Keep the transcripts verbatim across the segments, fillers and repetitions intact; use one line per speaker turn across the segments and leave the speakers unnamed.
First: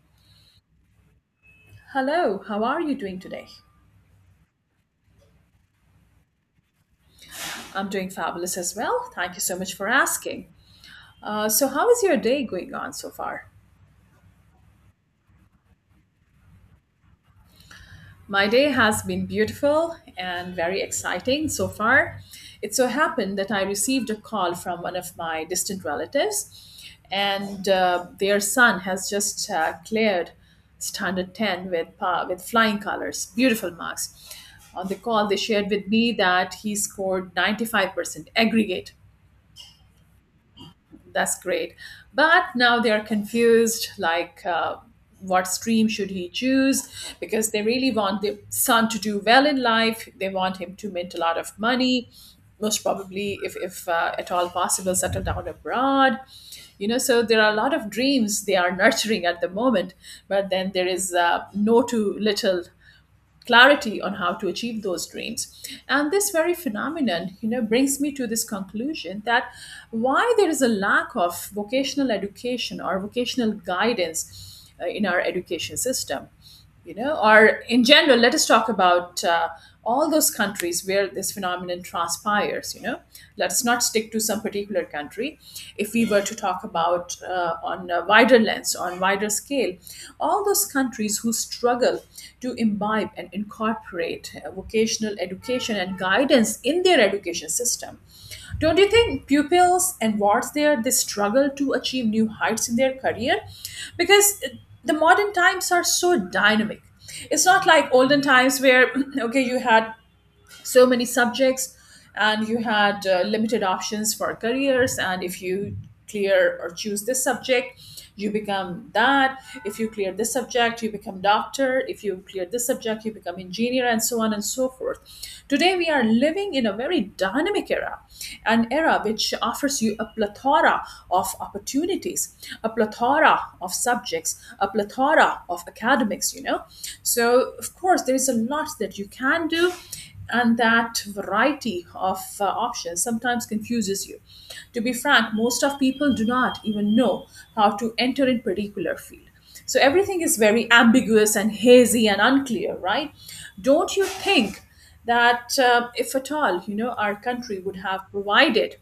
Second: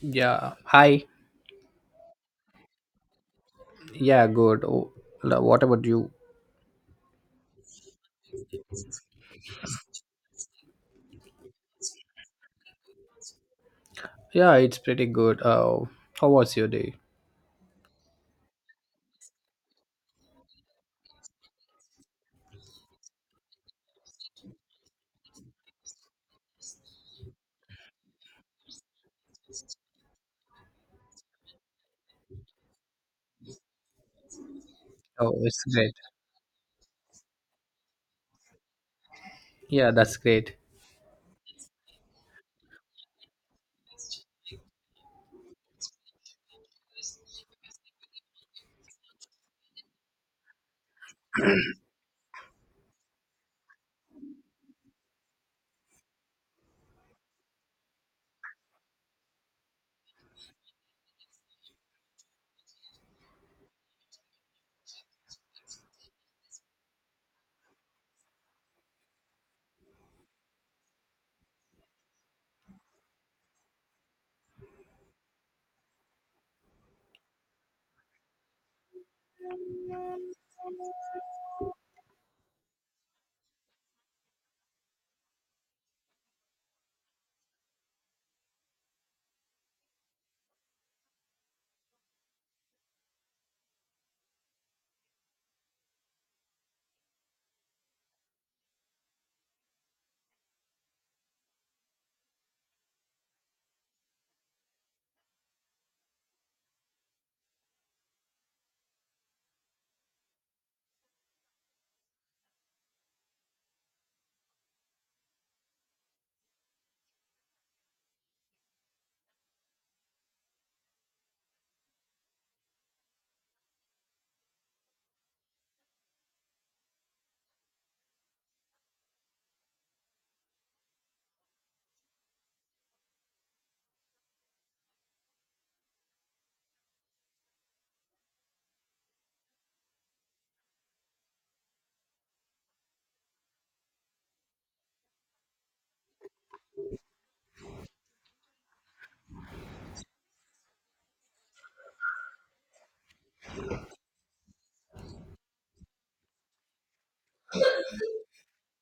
Yeah. Hi.
Hello, how are you doing today?
Yeah, good. Oh, lo- what about you?
I'm doing fabulous as well. Thank you so much for asking. Uh, so, how is your day going on so far?
Yeah, it's pretty good. Uh, how was your day?
My day has been beautiful and very exciting so far. It so happened that I received a call from one of my distant relatives, and uh, their son has just uh, cleared standard ten with, pa with flying colors, beautiful marks. On the call,
Oh,
they
it's
shared with
great.
me that he scored ninety-five percent aggregate.
Yeah, that's great.
That's great. But now they are confused, like, uh, what stream should he choose? Because they really want the son to do well in life. They want him to mint a lot of money, most probably, if, if uh, at all possible, settle down abroad. You know, so there are a lot of dreams they are nurturing at the moment, but then there is uh, no to little clarity on how to achieve those dreams, and this very phenomenon, you know, brings me to this conclusion that why there is a lack of vocational education or vocational guidance uh, in our education system, you know, or in general. Let us talk about uh, all those countries where this phenomenon transpires, you know, let us not stick to some particular country, if we were to talk about uh, on a wider lens, on wider scale. All those countries who struggle to imbibe and incorporate uh, vocational education and guidance in their education system. Don't you think pupils and wards there, they struggle to achieve new heights in their career? Because the modern times are so dynamic. It's not like olden times where okay, you had so many subjects, and you had uh, limited options for careers, and if you clear or choose this subject, you become that. If you clear this subject, you become doctor, if you clear this subject, you become engineer, and so on and so forth. Today we are living in a very dynamic era, an era which offers you a plethora of opportunities, a plethora of subjects, a plethora of academics, you know. So of course there is a lot that you can do, and that variety of uh, options sometimes confuses you. To be frank, most of people do not even know how to enter in particular field. So everything is very ambiguous and hazy and unclear, right? Don't you think that uh, if at all, you know, our country would have provided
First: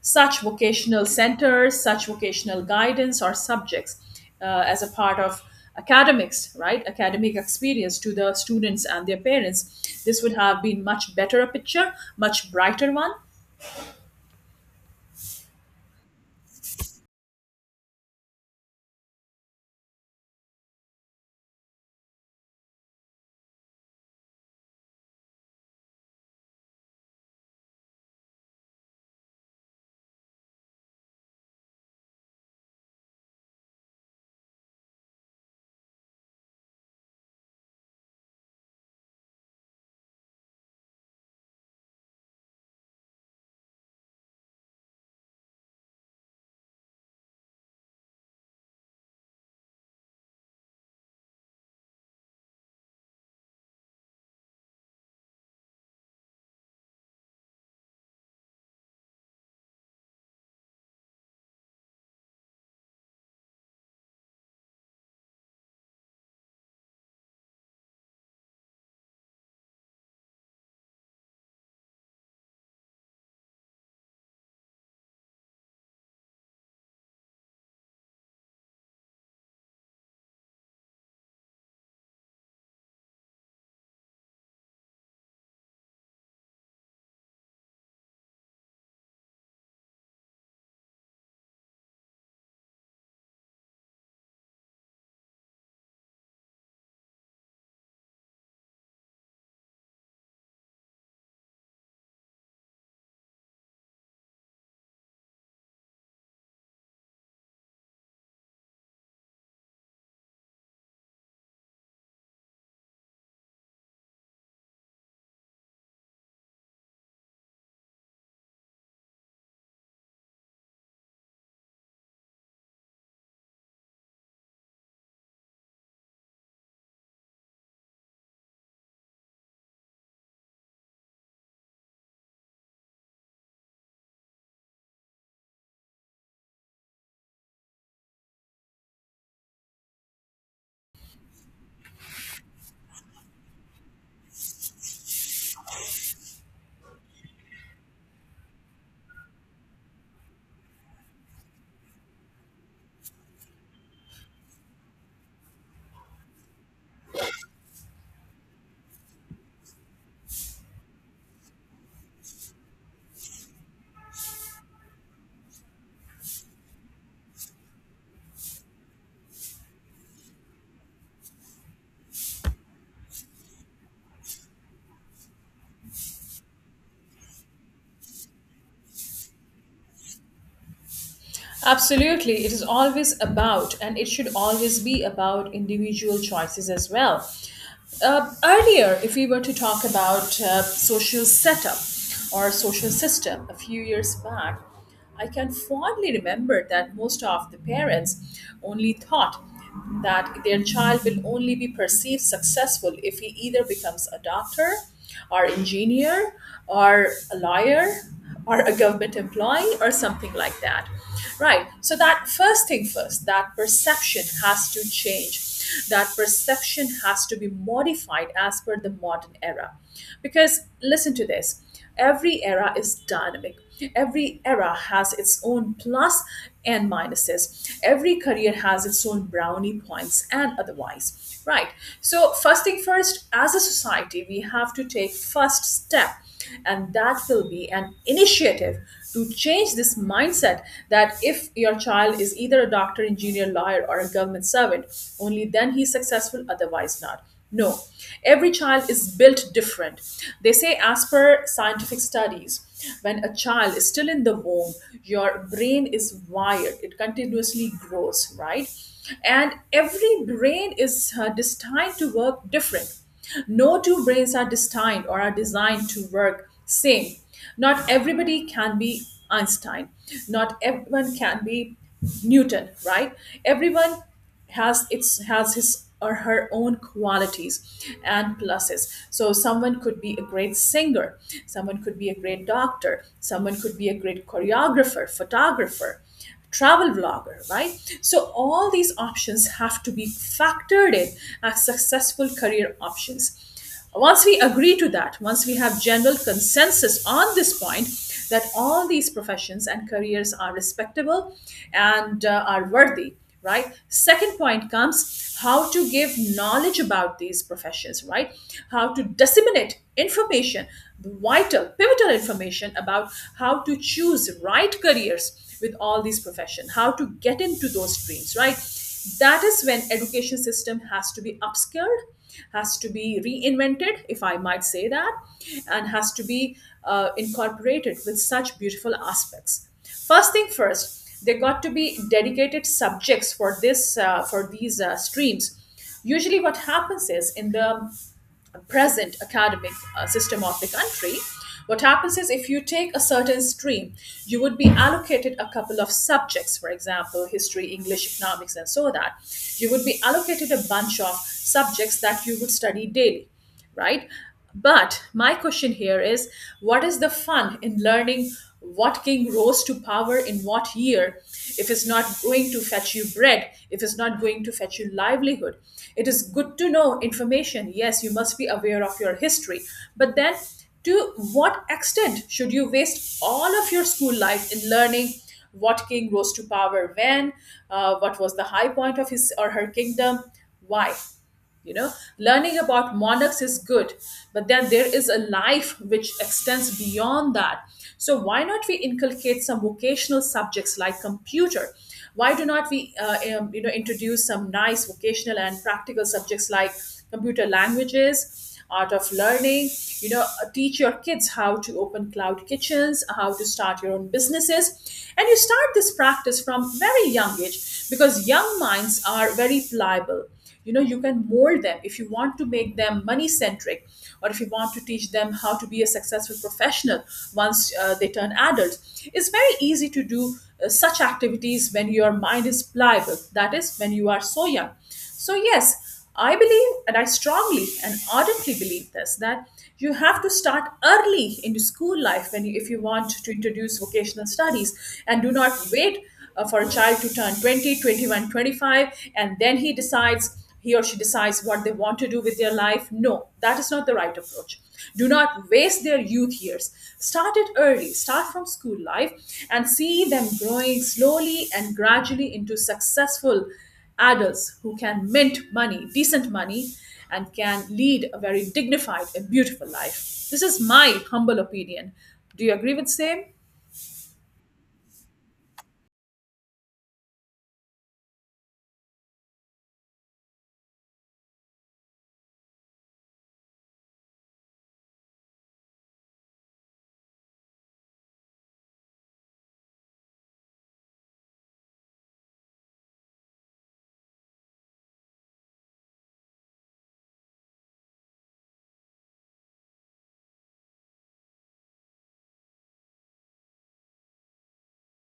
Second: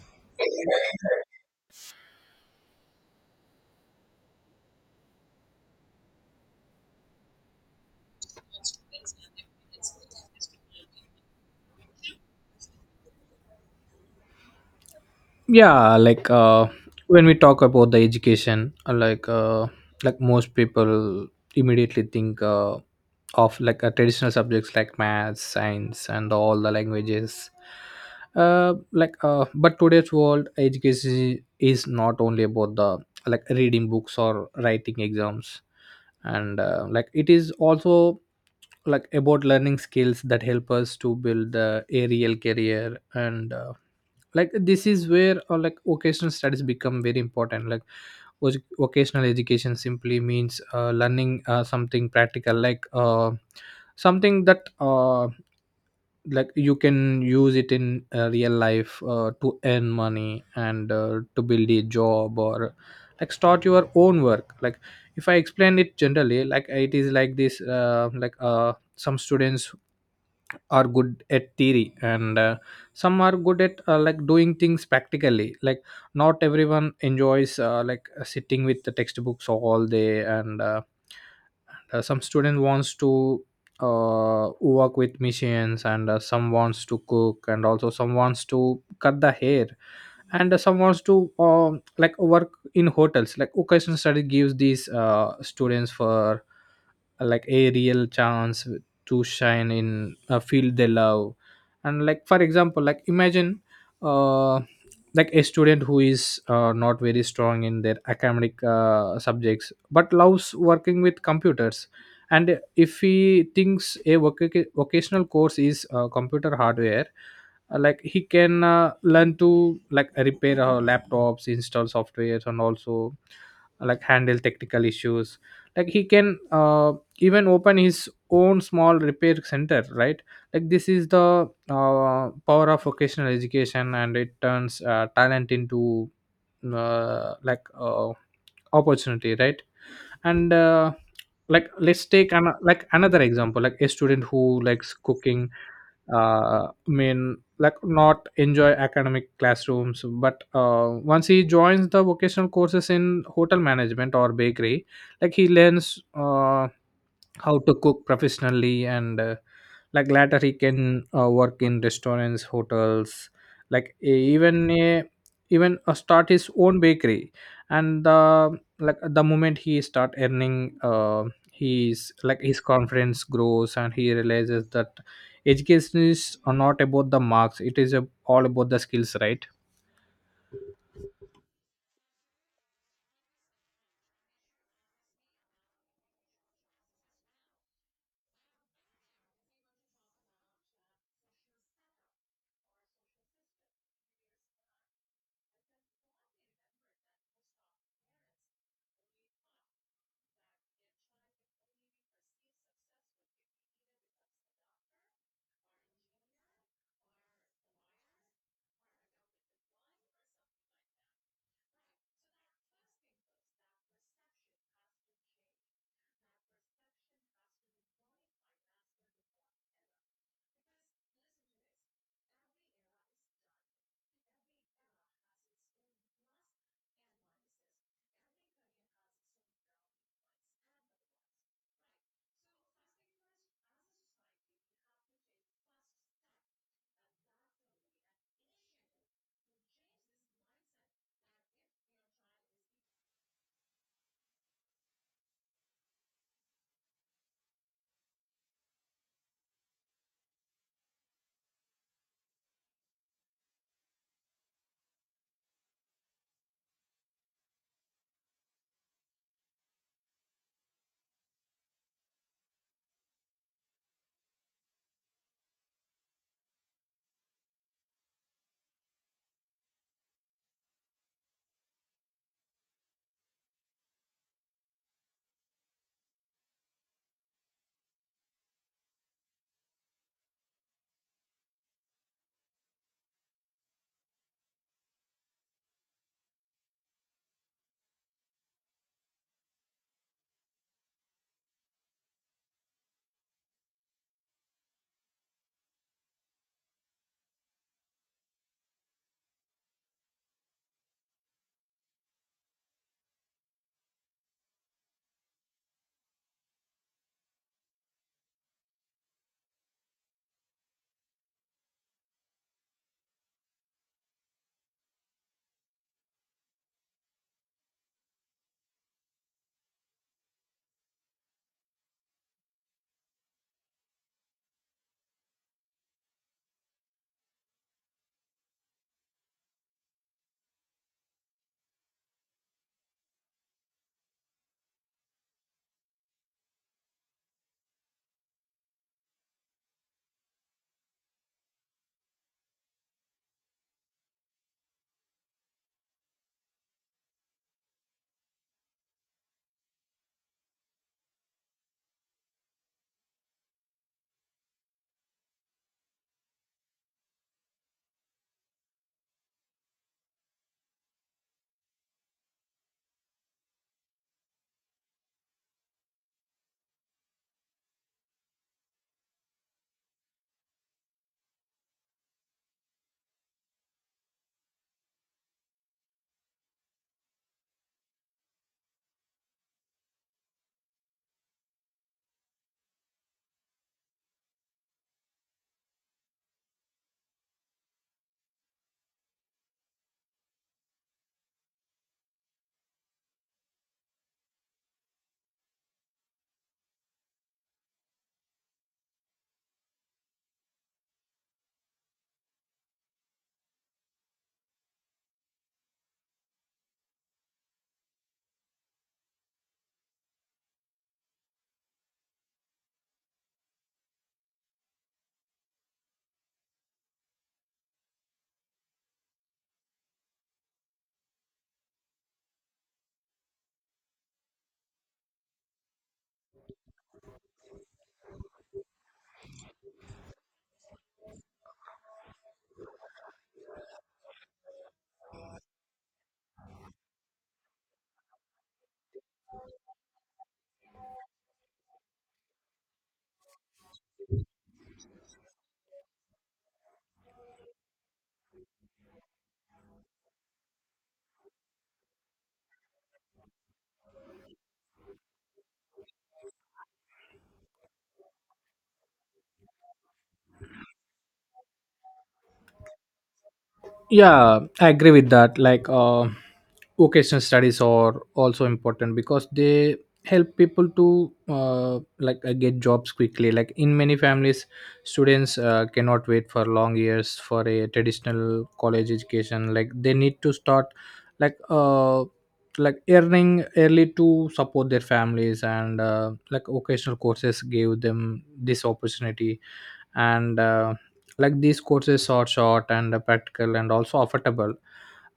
such vocational centers, such vocational guidance or subjects uh, as a part of academics, right? Academic experience to the students and their parents. This would have been much better a picture, much brighter one.
yeah like uh, when we talk about the education uh, like uh, like most people immediately think uh, of like uh, traditional subjects like math, science and all the languages uh, like uh, but today's world education is not only about the like reading books or writing exams, and uh, like it is also like about learning skills that help us to build uh, a real career, and uh, like this is where uh, like vocational studies become very important. Like voc- vocational education simply means uh, learning uh, something practical, like uh, something that uh, like you can use it in uh, real life uh, to earn money and uh, to build a job, or like start your own work. Like if I explain it generally, like it is like this uh, like uh, some students are good at theory, and uh, some are good at uh, like doing things practically. Like not everyone enjoys uh, like uh, sitting with the textbooks all day and uh, uh, some student wants to uh, work with machines, and uh, some wants to cook, and also some wants to cut the hair, and some wants to um, like work in hotels. Like vocational study gives these uh, students for uh, like a real chance to shine in a field they love. And like for example, like imagine uh, like a student who is uh, not very strong in their academic uh, subjects but loves working with computers, and if he thinks a voc- vocational course is uh, computer hardware, uh, like he can uh, learn to like repair uh, laptops, install softwares, and also uh, like handle technical issues. Like he can uh, even open his own small repair center, right? Like this is the uh, power of vocational education, and it turns uh, talent into uh, like uh, opportunity, right? And uh, like let's take an, like another example, like a student who likes cooking, uh, mean like not enjoy academic classrooms, but uh, once he joins the vocational courses in hotel management or bakery, like he learns uh, how to cook professionally, and uh, like later he can uh, work in restaurants, hotels. Like e- even uh, even uh, start his own bakery. And uh, like the moment he start earning uh, he's like his confidence grows, and he realizes that education is not about the marks, it is a, all about the skills, right?
Absolutely. It is always about, and it should always be about, individual choices as well. Uh, earlier, if we were to talk about uh, social setup or social system a few years back, I can fondly remember that most of the parents only thought that their child will only be perceived successful if he either becomes a doctor or engineer or a lawyer or a government employee or something like that. Right. So that first thing first, that perception has to change. That perception has to be modified as per the modern era. Because listen to this, every era is dynamic. Every era has its own plus and minuses. Every career has its own brownie points and otherwise. Right. So, first thing first, as a society, we have to take first step, and that will be an initiative to change this mindset that if your child is either a doctor, engineer, lawyer or a government servant, only then he's successful, otherwise not. No, every child is built different. They say, as per scientific studies, when a child is still in the womb, your brain is wired, it continuously grows, right? And every brain is uh, destined to work different. No two brains are destined or are designed to work same. Not everybody can be Einstein. Not everyone can be Newton, right? Everyone has its has his or her own qualities and pluses. So someone could be a great singer, someone could be a great doctor, someone could be a great choreographer, photographer, travel vlogger, right? So all these options have to be factored in as successful career options. Once we agree to that, once we have general consensus on this point that all these professions and careers are respectable and uh, are worthy, right? Second point comes, how to give knowledge about these professions, right? How to disseminate information, vital, pivotal information about how to choose right careers with all these profession, how to get into those streams, right? That is when education system has to be upskilled, has to be reinvented, if I might say that, and has to be uh, incorporated with such beautiful aspects. First thing first, there got to be dedicated subjects for this, uh, for these uh, streams. Usually what happens is, in the present academic uh, system of the country, what happens is, if you take a certain stream, you would be allocated a couple of subjects, for example history, english, economics, and so that you would be allocated a bunch of subjects that you would study daily, right? But my question here is, what is the fun in learning what king rose to power in what year, if it's not going to fetch you bread, if it's not going to fetch you livelihood? It is good to know information. Yes, you must be aware of your history. But then, to what extent should you waste all of your school life in learning what king rose to power when? Uh, what was the high point of his or her kingdom? Why? You know, learning about monarchs is good, but then there is a life which extends beyond that. So why not we inculcate some vocational subjects like computer? Why do not we uh, um, you know, introduce some nice vocational and practical subjects like computer languages, art of learning, you know? Uh, teach your kids how to open cloud kitchens, how to start your own businesses, and you start this practice from very young age, because young minds are very pliable, you know. You can mold them, if you want to make them money centric, or if you want to teach them how to be a successful professional. Once uh, they turn adults, it's very easy to do uh, such activities. When your mind is pliable, that is when you are so young, so yes, I believe, and I strongly and ardently believe this, that you have to start early into school life when you, if you want to introduce vocational studies, and do not wait uh, for a child to turn twenty, twenty-one, twenty-five, and then he decides, he or she decides what they want to do with their life. No, that is not the right approach. Do not waste their youth years. Start it early, start from school life, and see them growing slowly and gradually into successful adults who can mint money, decent money, and can lead a very dignified and beautiful life. This is my humble opinion. Do you agree with same?
Yeah, I agree with that. Like uh, vocational studies are also important because they help people to uh, like uh, get jobs quickly. Like in many families, students uh, cannot wait for long years for a traditional college education. Like they need to start like uh like earning early to support their families, and uh, like vocational courses gave them this opportunity. And uh, like these courses are short and uh, practical and also affordable.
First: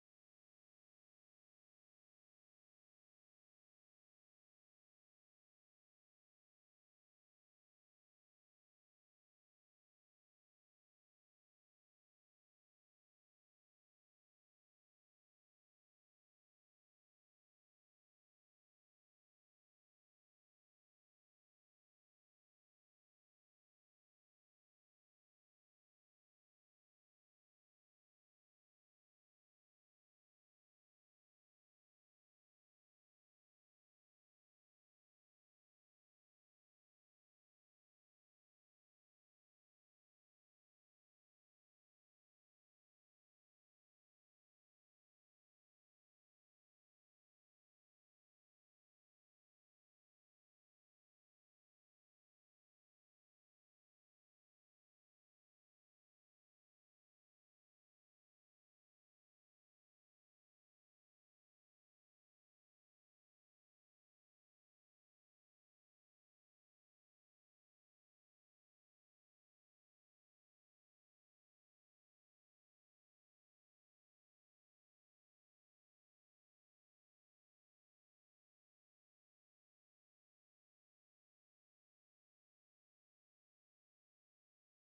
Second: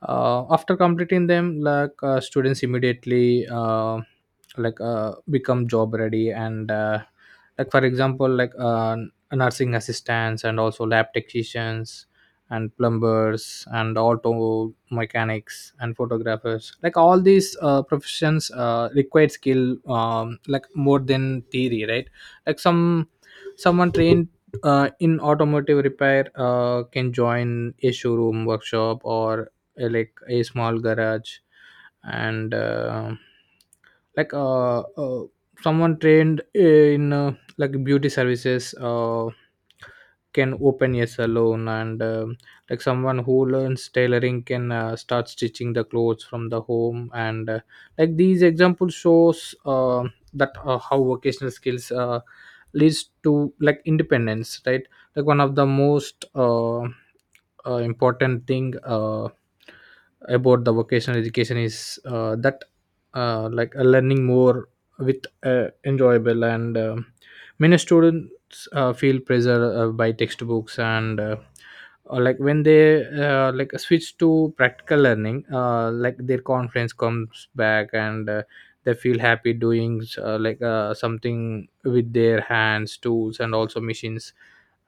uh, After completing them, like uh, students immediately uh, like uh, become job ready. And uh, like for example, like uh, nursing assistants and also lab technicians and plumbers and auto mechanics and photographers, like all these uh, professions uh, require skill, um, like more than theory, right? like some someone trained uh, in automotive repair uh, can join a showroom, workshop, or uh, like a small garage. And uh, like uh, uh, someone trained in uh, like beauty services uh, can open a salon. And um like someone who learns tailoring can uh, start stitching the clothes from the home. And uh, like these examples shows uh, that uh, how vocational skills uh, leads to like independence, right? Like one of the most uh, uh, important thing uh, about the vocational education is uh, that uh, like uh, learning more with uh, enjoyable. And um many students uh, feel pressure uh, by textbooks, and uh, uh, like when they uh, like switch to practical learning, uh, like their confidence comes back. And uh, they feel happy doing uh, like uh, something with their hands, tools, and also machines.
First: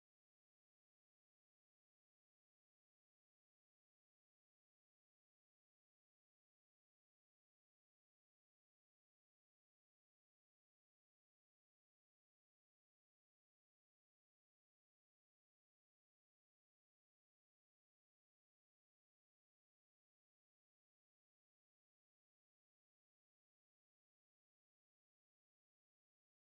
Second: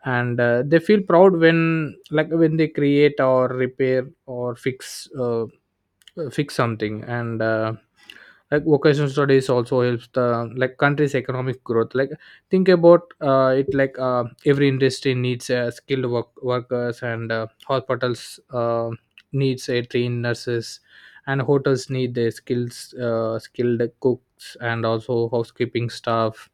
And uh, they feel proud when like when they create or repair or fix uh, uh, fix something. And uh, like vocational studies also helps the like country's economic growth. Like think about uh, it. Like uh, every industry needs uh, skilled work, workers. And uh, hospitals uh, needs a trained nurses, and hotels need their skills, uh, skilled cooks and also housekeeping staff.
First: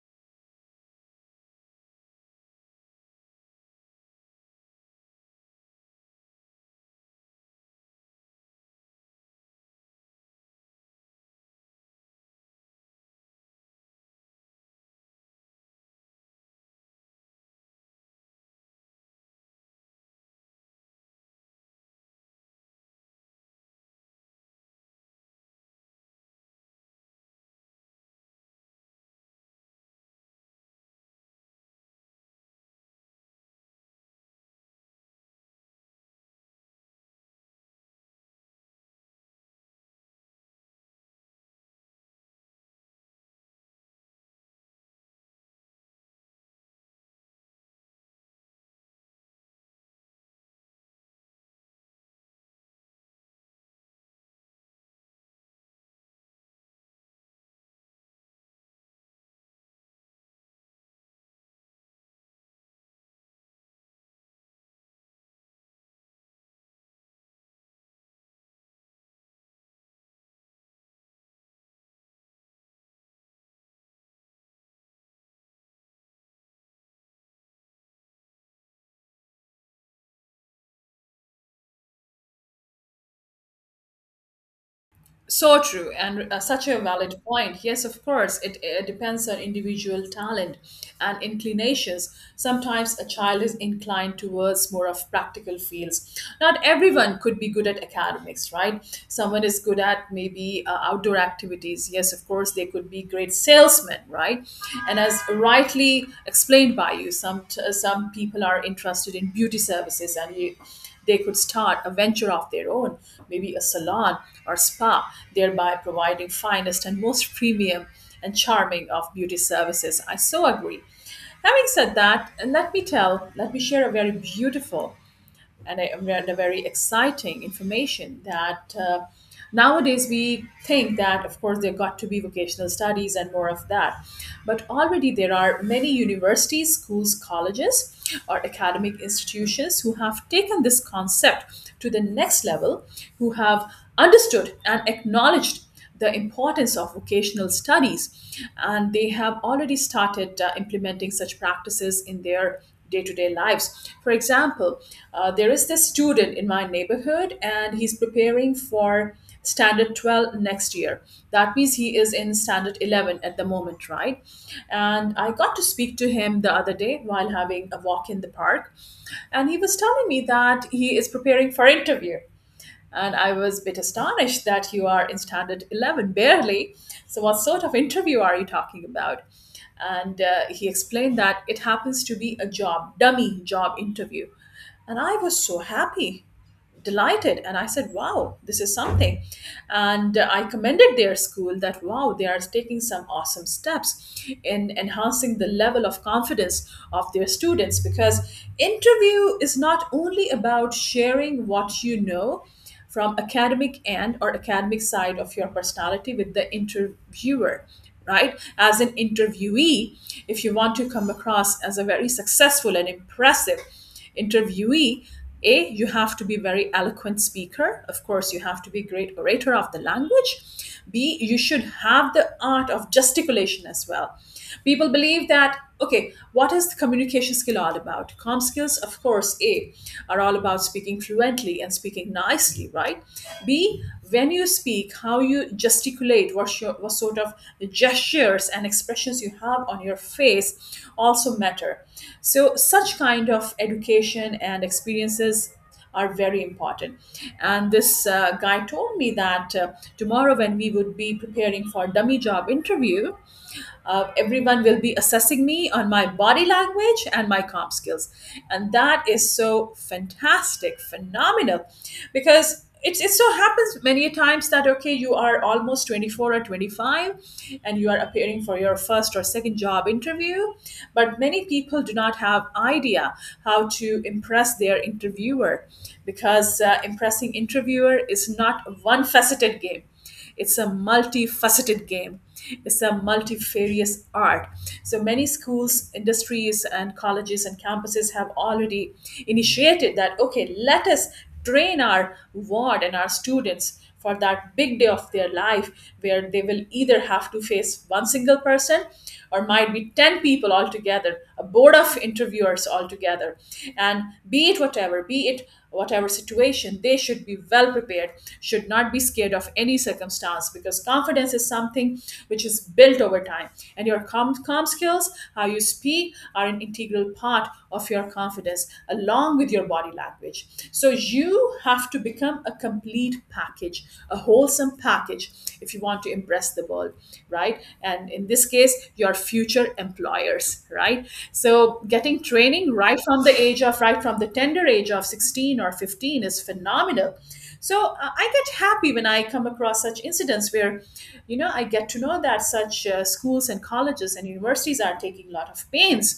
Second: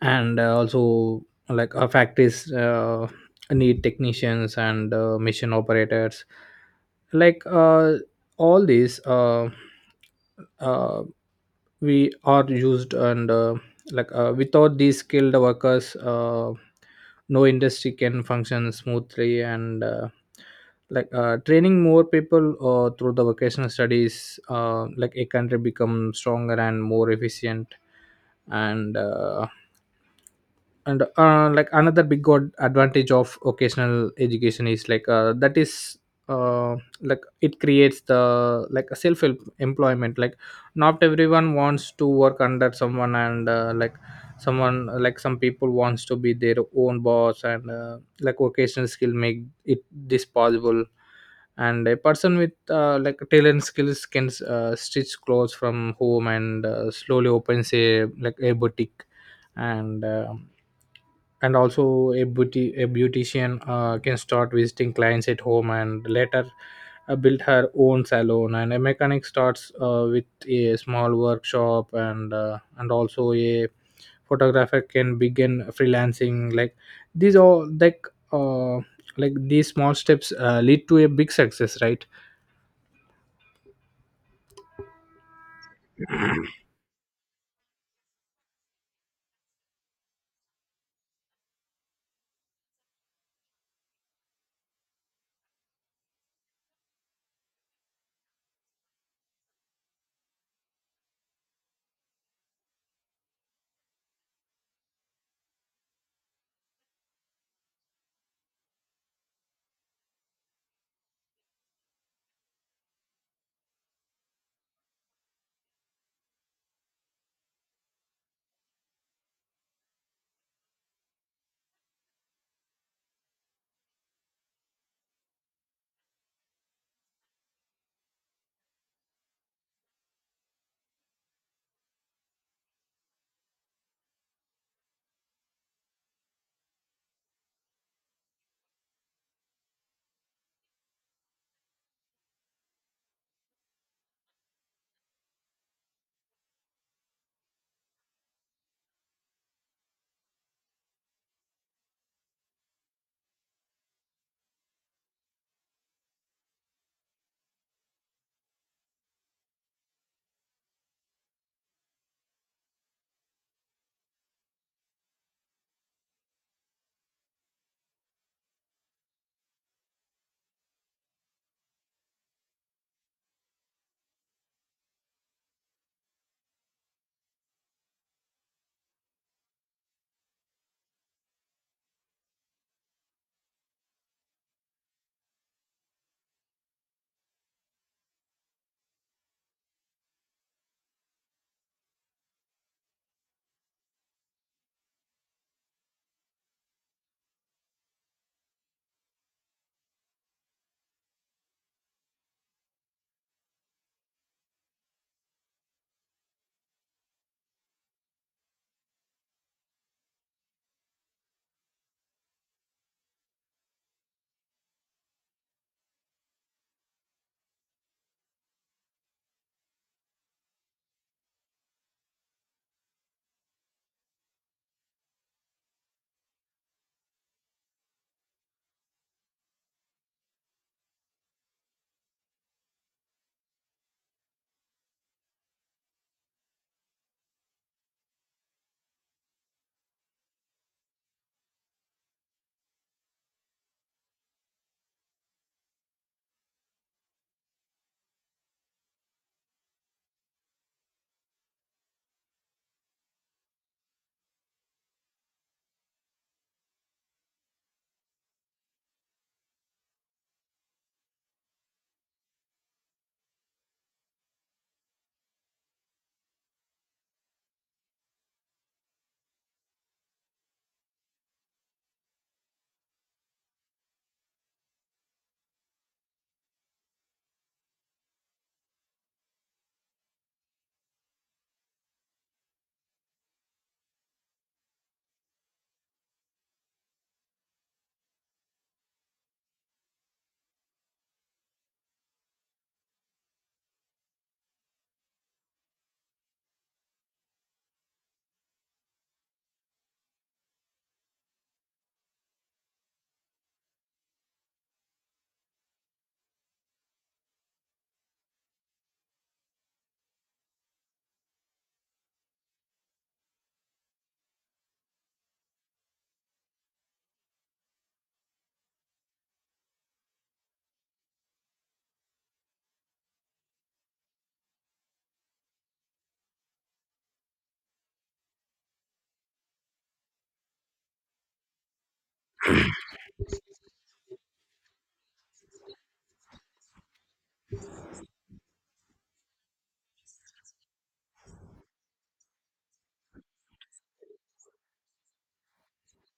And uh, also like our factories uh, need technicians and uh, machine operators. Like uh, all these uh, uh, we are used. And uh, like uh, without these skilled workers, uh, no industry can function smoothly. And uh, like uh, training more people uh, through the vocational studies, uh, like a country become stronger and more efficient. And uh, and uh, like another big god advantage of occasional education is like uh, that is uh, like it creates the like a self employment. Like not everyone wants to work under someone, and uh, like someone like some people wants to be their own boss, and uh, like vocational skill make it this possible. And a person with uh, like talent skills can uh, stitch clothes from home, and uh, slowly opens a like a boutique. And uh, and also a beauty a beautician uh, can start visiting clients at home, and later uh, build her own salon. And a mechanic starts uh, with a small workshop. And uh, and also a photographer can begin freelancing. Like these all like uh, like these small steps uh, lead to a big success, right?
So true, and uh, such a valid point. Yes, of course, it, uh depends on individual talent and inclinations. Sometimes a child is inclined towards more of practical fields. Not everyone could be good at academics, right? Someone is good at maybe uh, outdoor activities. Yes, of course, they could be great salesmen, right? And as rightly explained by you, some some people are interested in beauty services, and you they could start a venture of their own, maybe a salon or spa, thereby providing finest and most premium and charming of beauty services. I so agree. Having said that, let me tell, let me share a very beautiful, and I read a very exciting information, that uh, nowadays we think that, of course, there got to be vocational studies and more of that. But already there are many universities, schools, colleges, or academic institutions who have taken this concept to the next level, who have understood and acknowledged the importance of vocational studies, and they have already started uh, implementing such practices in their day to day lives. For example, uh, there is this student in my neighborhood, and he's preparing for standard twelve next year. That means he is in standard eleven at the moment, right? And I got to speak to him the other day while having a walk in the park, and he was telling me that he is preparing for interview, and I was a bit astonished that you are in standard eleven, barely. So, what sort of interview are you talking about? And uh, he explained that it happens to be a job, dummy job interview. And I was so happy, delighted, and I said, wow, this is something. And uh, I commended their school that wow, they are taking some awesome steps in enhancing the level of confidence of their students, because interview is not only about sharing what you know from academic and or academic side of your personality with the interviewer, right? As an interviewee, if you want to come across as a very successful and impressive interviewee, A, you have to be a very eloquent speaker, of course you have to be a great orator of the language. B, you should have the art of gesticulation as well. People believe that okay, what is the communication skill all about? Com skills, of course, A, are all about speaking fluently and speaking nicely, right? B, when you speak, how you gesticulate, what, your, what sort of gestures and expressions you have on your face, also matter. So such kind of education and experiences are very important. And this uh, guy told me that uh, tomorrow when we would be preparing for dummy job interview, uh, everyone will be assessing me on my body language and my comp skills. And that is so fantastic, phenomenal, because it, it so happens many a times that, okay, you are almost twenty-four or twenty-five and you are appearing for your first or second job interview, but many people do not have idea how to impress their interviewer. Because uh, impressing interviewer is not one faceted game, it's a multifaceted game. It's a multifarious art. So many schools, industries, and colleges and campuses have already initiated that. Okay, let us train our ward and our students for that big day of their life, where they will either have to face one single person or might be ten people altogether, a board of interviewers altogether. And be it whatever be it whatever situation, they should be well prepared, should not be scared of any circumstance, because confidence is something which is built over time. And your com comm skills, how you speak, are an integral part of your confidence along with your body language. So you have to become a complete package, a wholesome package, if you want to impress the world, right? And in this case, your future employers, right? So getting training right right from the age of right from the tender age of sixteen or fifteen is phenomenal. So uh, I get happy when I come across such incidents where you know I get to know that such uh, schools and colleges and universities are taking a lot of pains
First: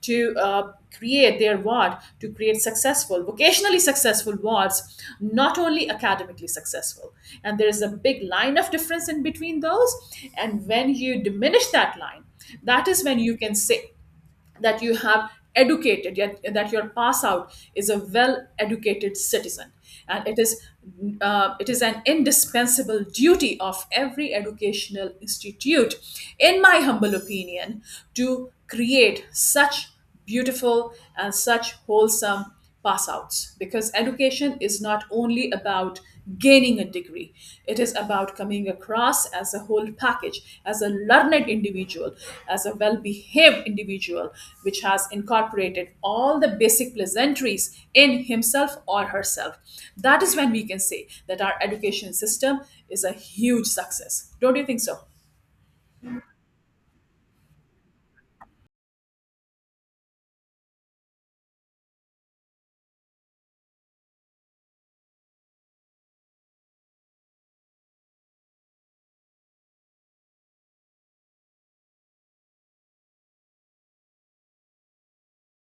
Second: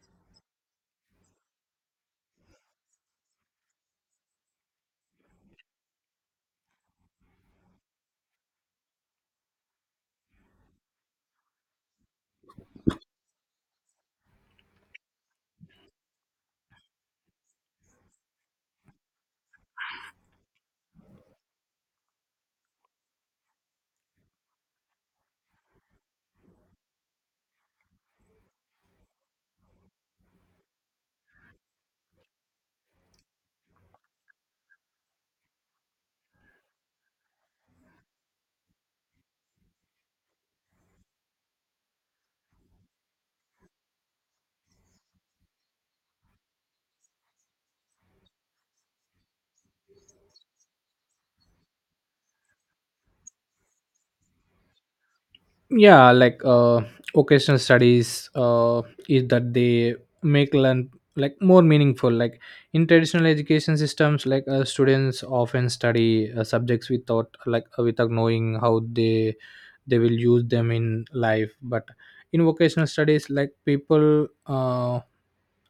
to uh, create their ward, to create successful, vocationally successful wards, not only academically successful. And there is a big line of difference in between those, and when you diminish that line, that is when you can say that you have educated, yet that your pass out is a well educated citizen. And it is uh, it is an indispensable duty of every educational institute, in my humble opinion, to create such beautiful and such wholesome pass outs, because education is not only about gaining a degree, it is about coming across as a whole package, as a learned individual, as a well behaved individual, which has incorporated all the basic pleasantries in himself or herself. That is when we can say that our education system is a huge success. Don't you think so?
Yeah like uh occasional studies uh is that they make learn like more meaningful. Like in traditional education systems, like uh, students often study uh, subjects without like uh, without knowing how they they will use them in life. But in vocational studies, like people um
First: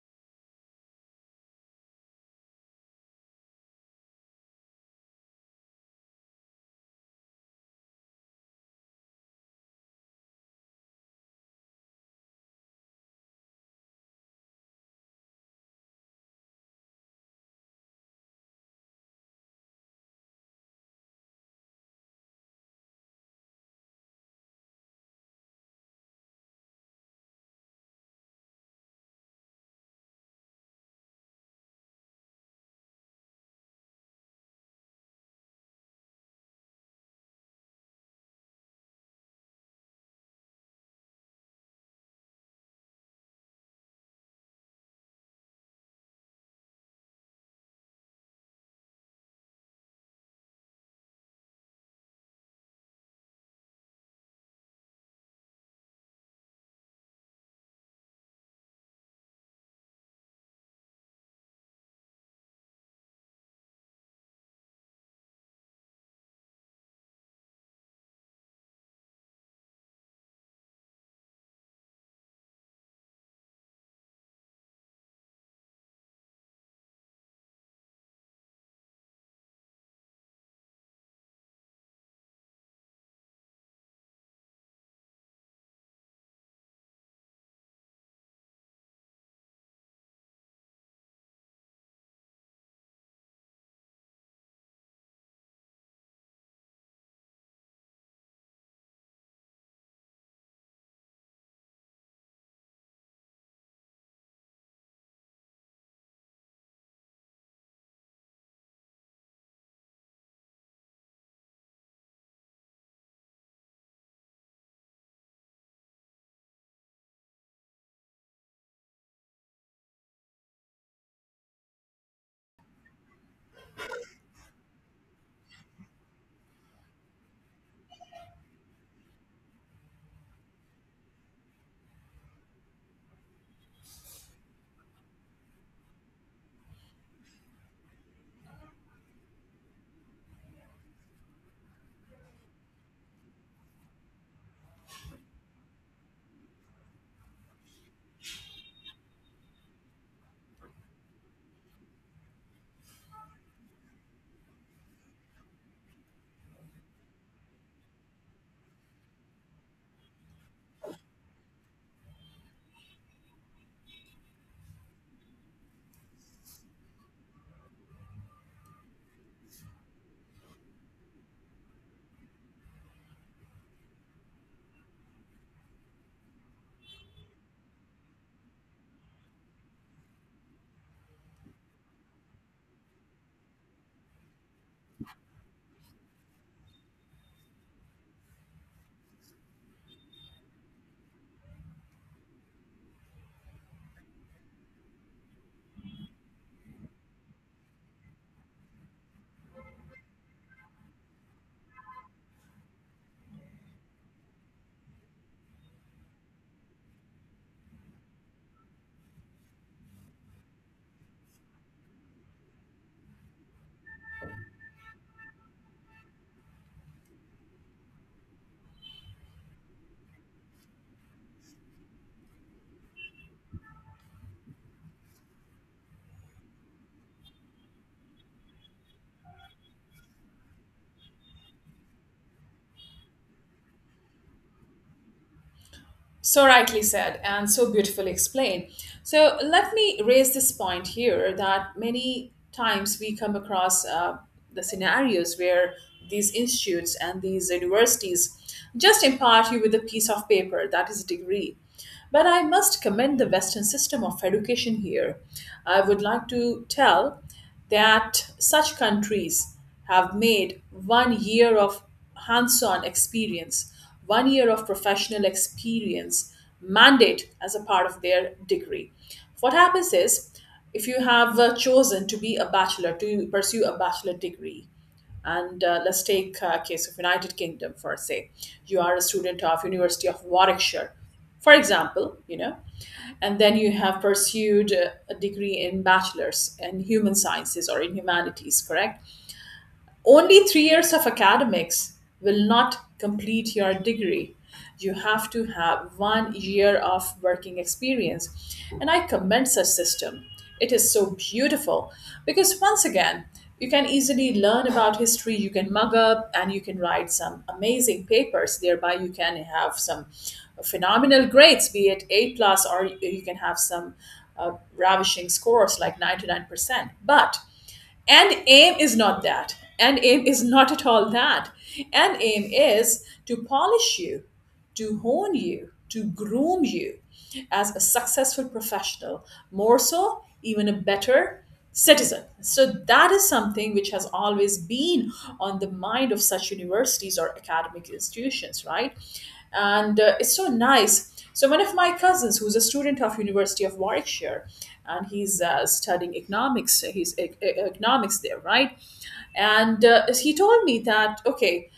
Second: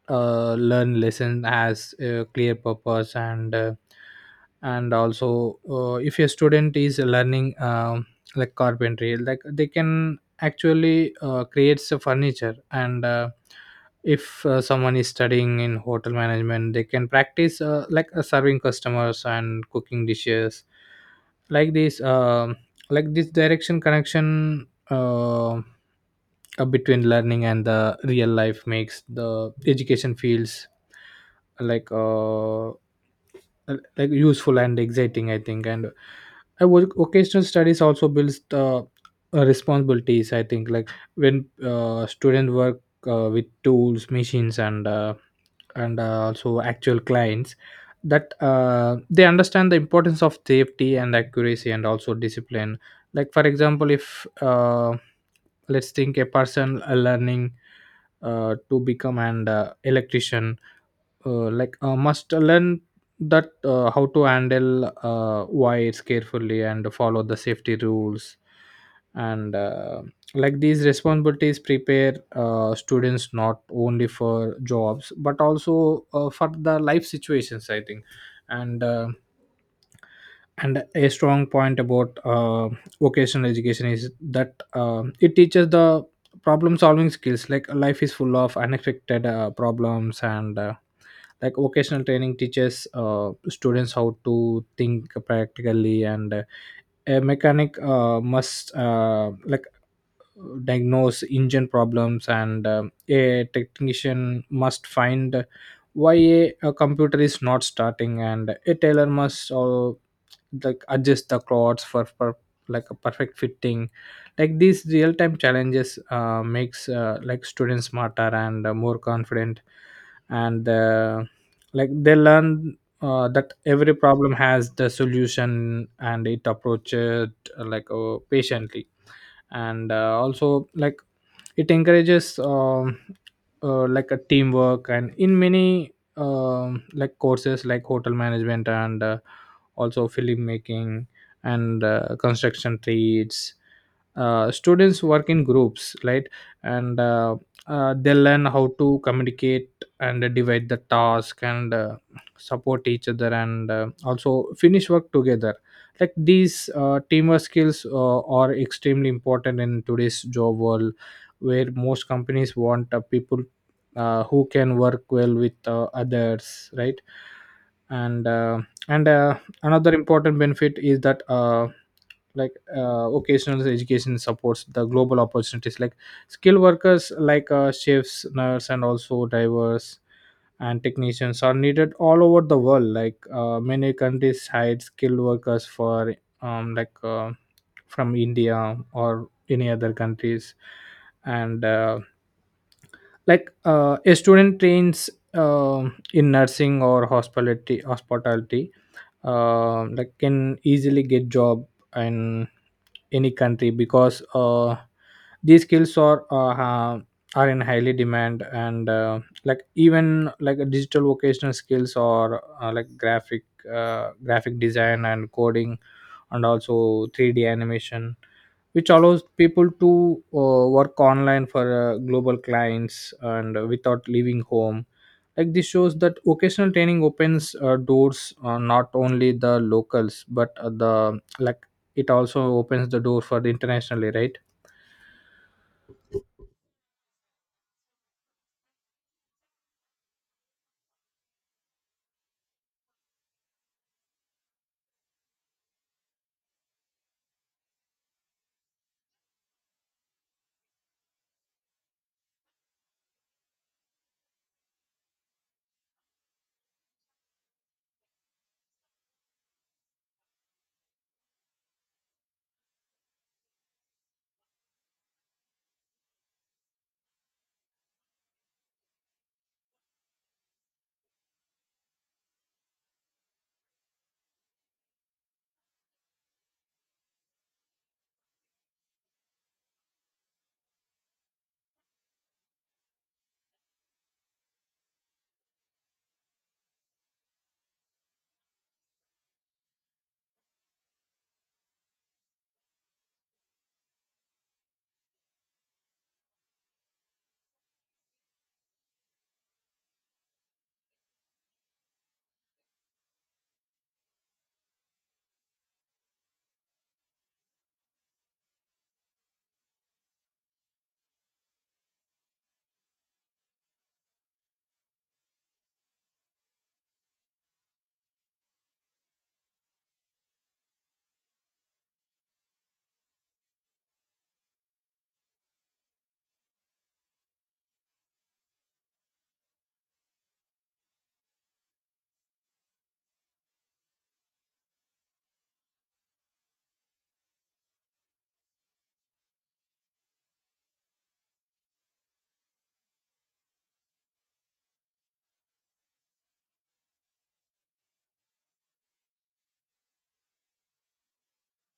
uh, learn lesson as a clear purpose. And uh, and also uh, if a student is learning um, like carpentry, like they can actually uh, creates a furniture. And uh, if uh, someone is studying in hotel management, they can practice uh, like uh, serving customers and cooking dishes. Like this um like this direction connection uh, uh, between learning and the real life makes the education feels like uh, like useful and exciting, I think. And I was occasional studies also builds the uh, responsibilities, I think. Like when uh, students work uh, with tools, machines, and uh, and uh, also actual clients, that uh, they understand the importance of safety and accuracy and also discipline. Like for example, if uh, let's think a person uh, learning uh, to become an uh, electrician uh, like uh, must learn that uh, how to handle uh, wires carefully and follow the safety rules. And uh, like these responsibilities prepare uh, students not only for jobs but also uh, for the life situations, I think. And uh, and a strong point about uh, vocational education is that um it teaches the problem solving skills. Like life is full of unexpected uh, problems. And uh, like vocational training teaches uh, students how to think practically. And uh, a mechanic uh, must uh, like diagnose engine problems. And um, a technician must find why a, a computer is not starting. And a tailor must uh, like adjust the clothes for, for like a perfect fitting. Like these real-time challenges uh, makes uh, like students smarter and uh, more confident. And uh, like they learn uh, that every problem has the solution, and it approaches uh, like uh, patiently. And uh, also like it encourages um, uh, like a teamwork. And in many um, like courses like hotel management, and uh, also filmmaking, and uh, construction trades, uh, students work in groups, right? And uh, uh, they learn how to communicate and divide the task, and uh, support each other, and uh, also finish work together. Like these uh, teamwork skills uh, are extremely important in today's job world, where most companies want uh, people uh, who can work well with uh, others, right? And uh, and uh, another important benefit is that uh, like uh, occasional education supports the global opportunities. Like skilled workers like uh, chefs, nurse, and also drivers and technicians are needed all over the world. Like uh, many countries hire skilled workers for um, like uh, from India or any other countries. And uh, like uh, a student trains um in nursing or hospitality hospitality um like can easily get job in any country because uh, these skills are uh, ha- are in highly demand. And uh, like even like a digital vocational skills, or uh, like graphic uh, graphic design and coding, and also three D animation, which allows people to uh, work online for uh, global clients and uh, without leaving home. Like this shows that vocational training opens uh, doors uh, not only the locals but uh, the like it also opens the door for the internationally, right?
So rightly said, and so beautifully explained. So let me raise this point here that many times we come across uh, the scenarios where these institutes and these universities just impart you with a piece of paper, that is a degree. But I must commend the Western system of education here. I would like to tell that such countries have made one year of hands on experience, one year of professional experience mandate as a part of their degree. What happens is, if you have uh, chosen to be a bachelor, to pursue a bachelor degree, and uh, let's take a case of United Kingdom, for say you are a student of University of Warwickshire, for example, you know and then you have pursued uh, a degree in bachelor's in human sciences or in humanities, correct? Only three years of academics will not complete your degree. You have to have one year of working experience. And I commend such system. It is so beautiful, because once again, you can easily learn about history, you can mug up and you can write some amazing papers. Thereby you can have some phenomenal grades, be it A plus, or you can have some uh, ravishing scores like ninety-nine percent. But, and aim is not that. And aim is not at all that. And aim is to polish you, to hone you, to groom you as a successful professional, more so, even a better citizen. So that is something which has always been on the mind of such universities or academic institutions, right? And uh, it's so nice. So one of my cousins, who's a student of University of Warwickshire, and he's uh, studying economics, he's e- e- economics there, right? And uh, he told me that okay,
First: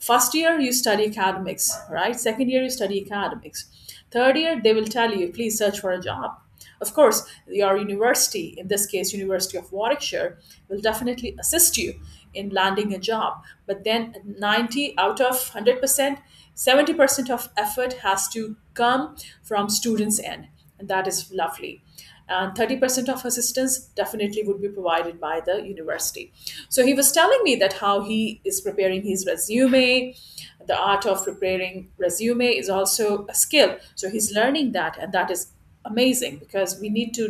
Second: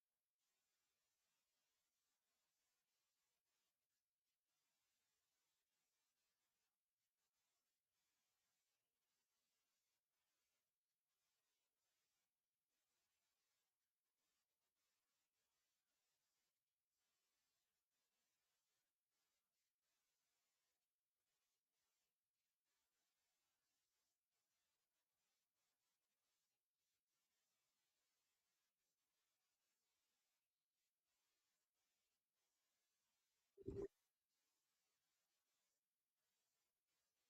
first year you study academics, right? Second year you study academics, third year they will tell you please search for a job. Of course, your university, in this case University of Warwickshire, will definitely assist you in landing a job, but then ninety out of one hundred percent, seventy percent of effort has to come from students end. And that is lovely, and thirty percent of assistance definitely would be provided by the university. So he was telling me that how he is preparing his resume. The art of preparing resume is also a skill, so he's learning that, and that is amazing because we need to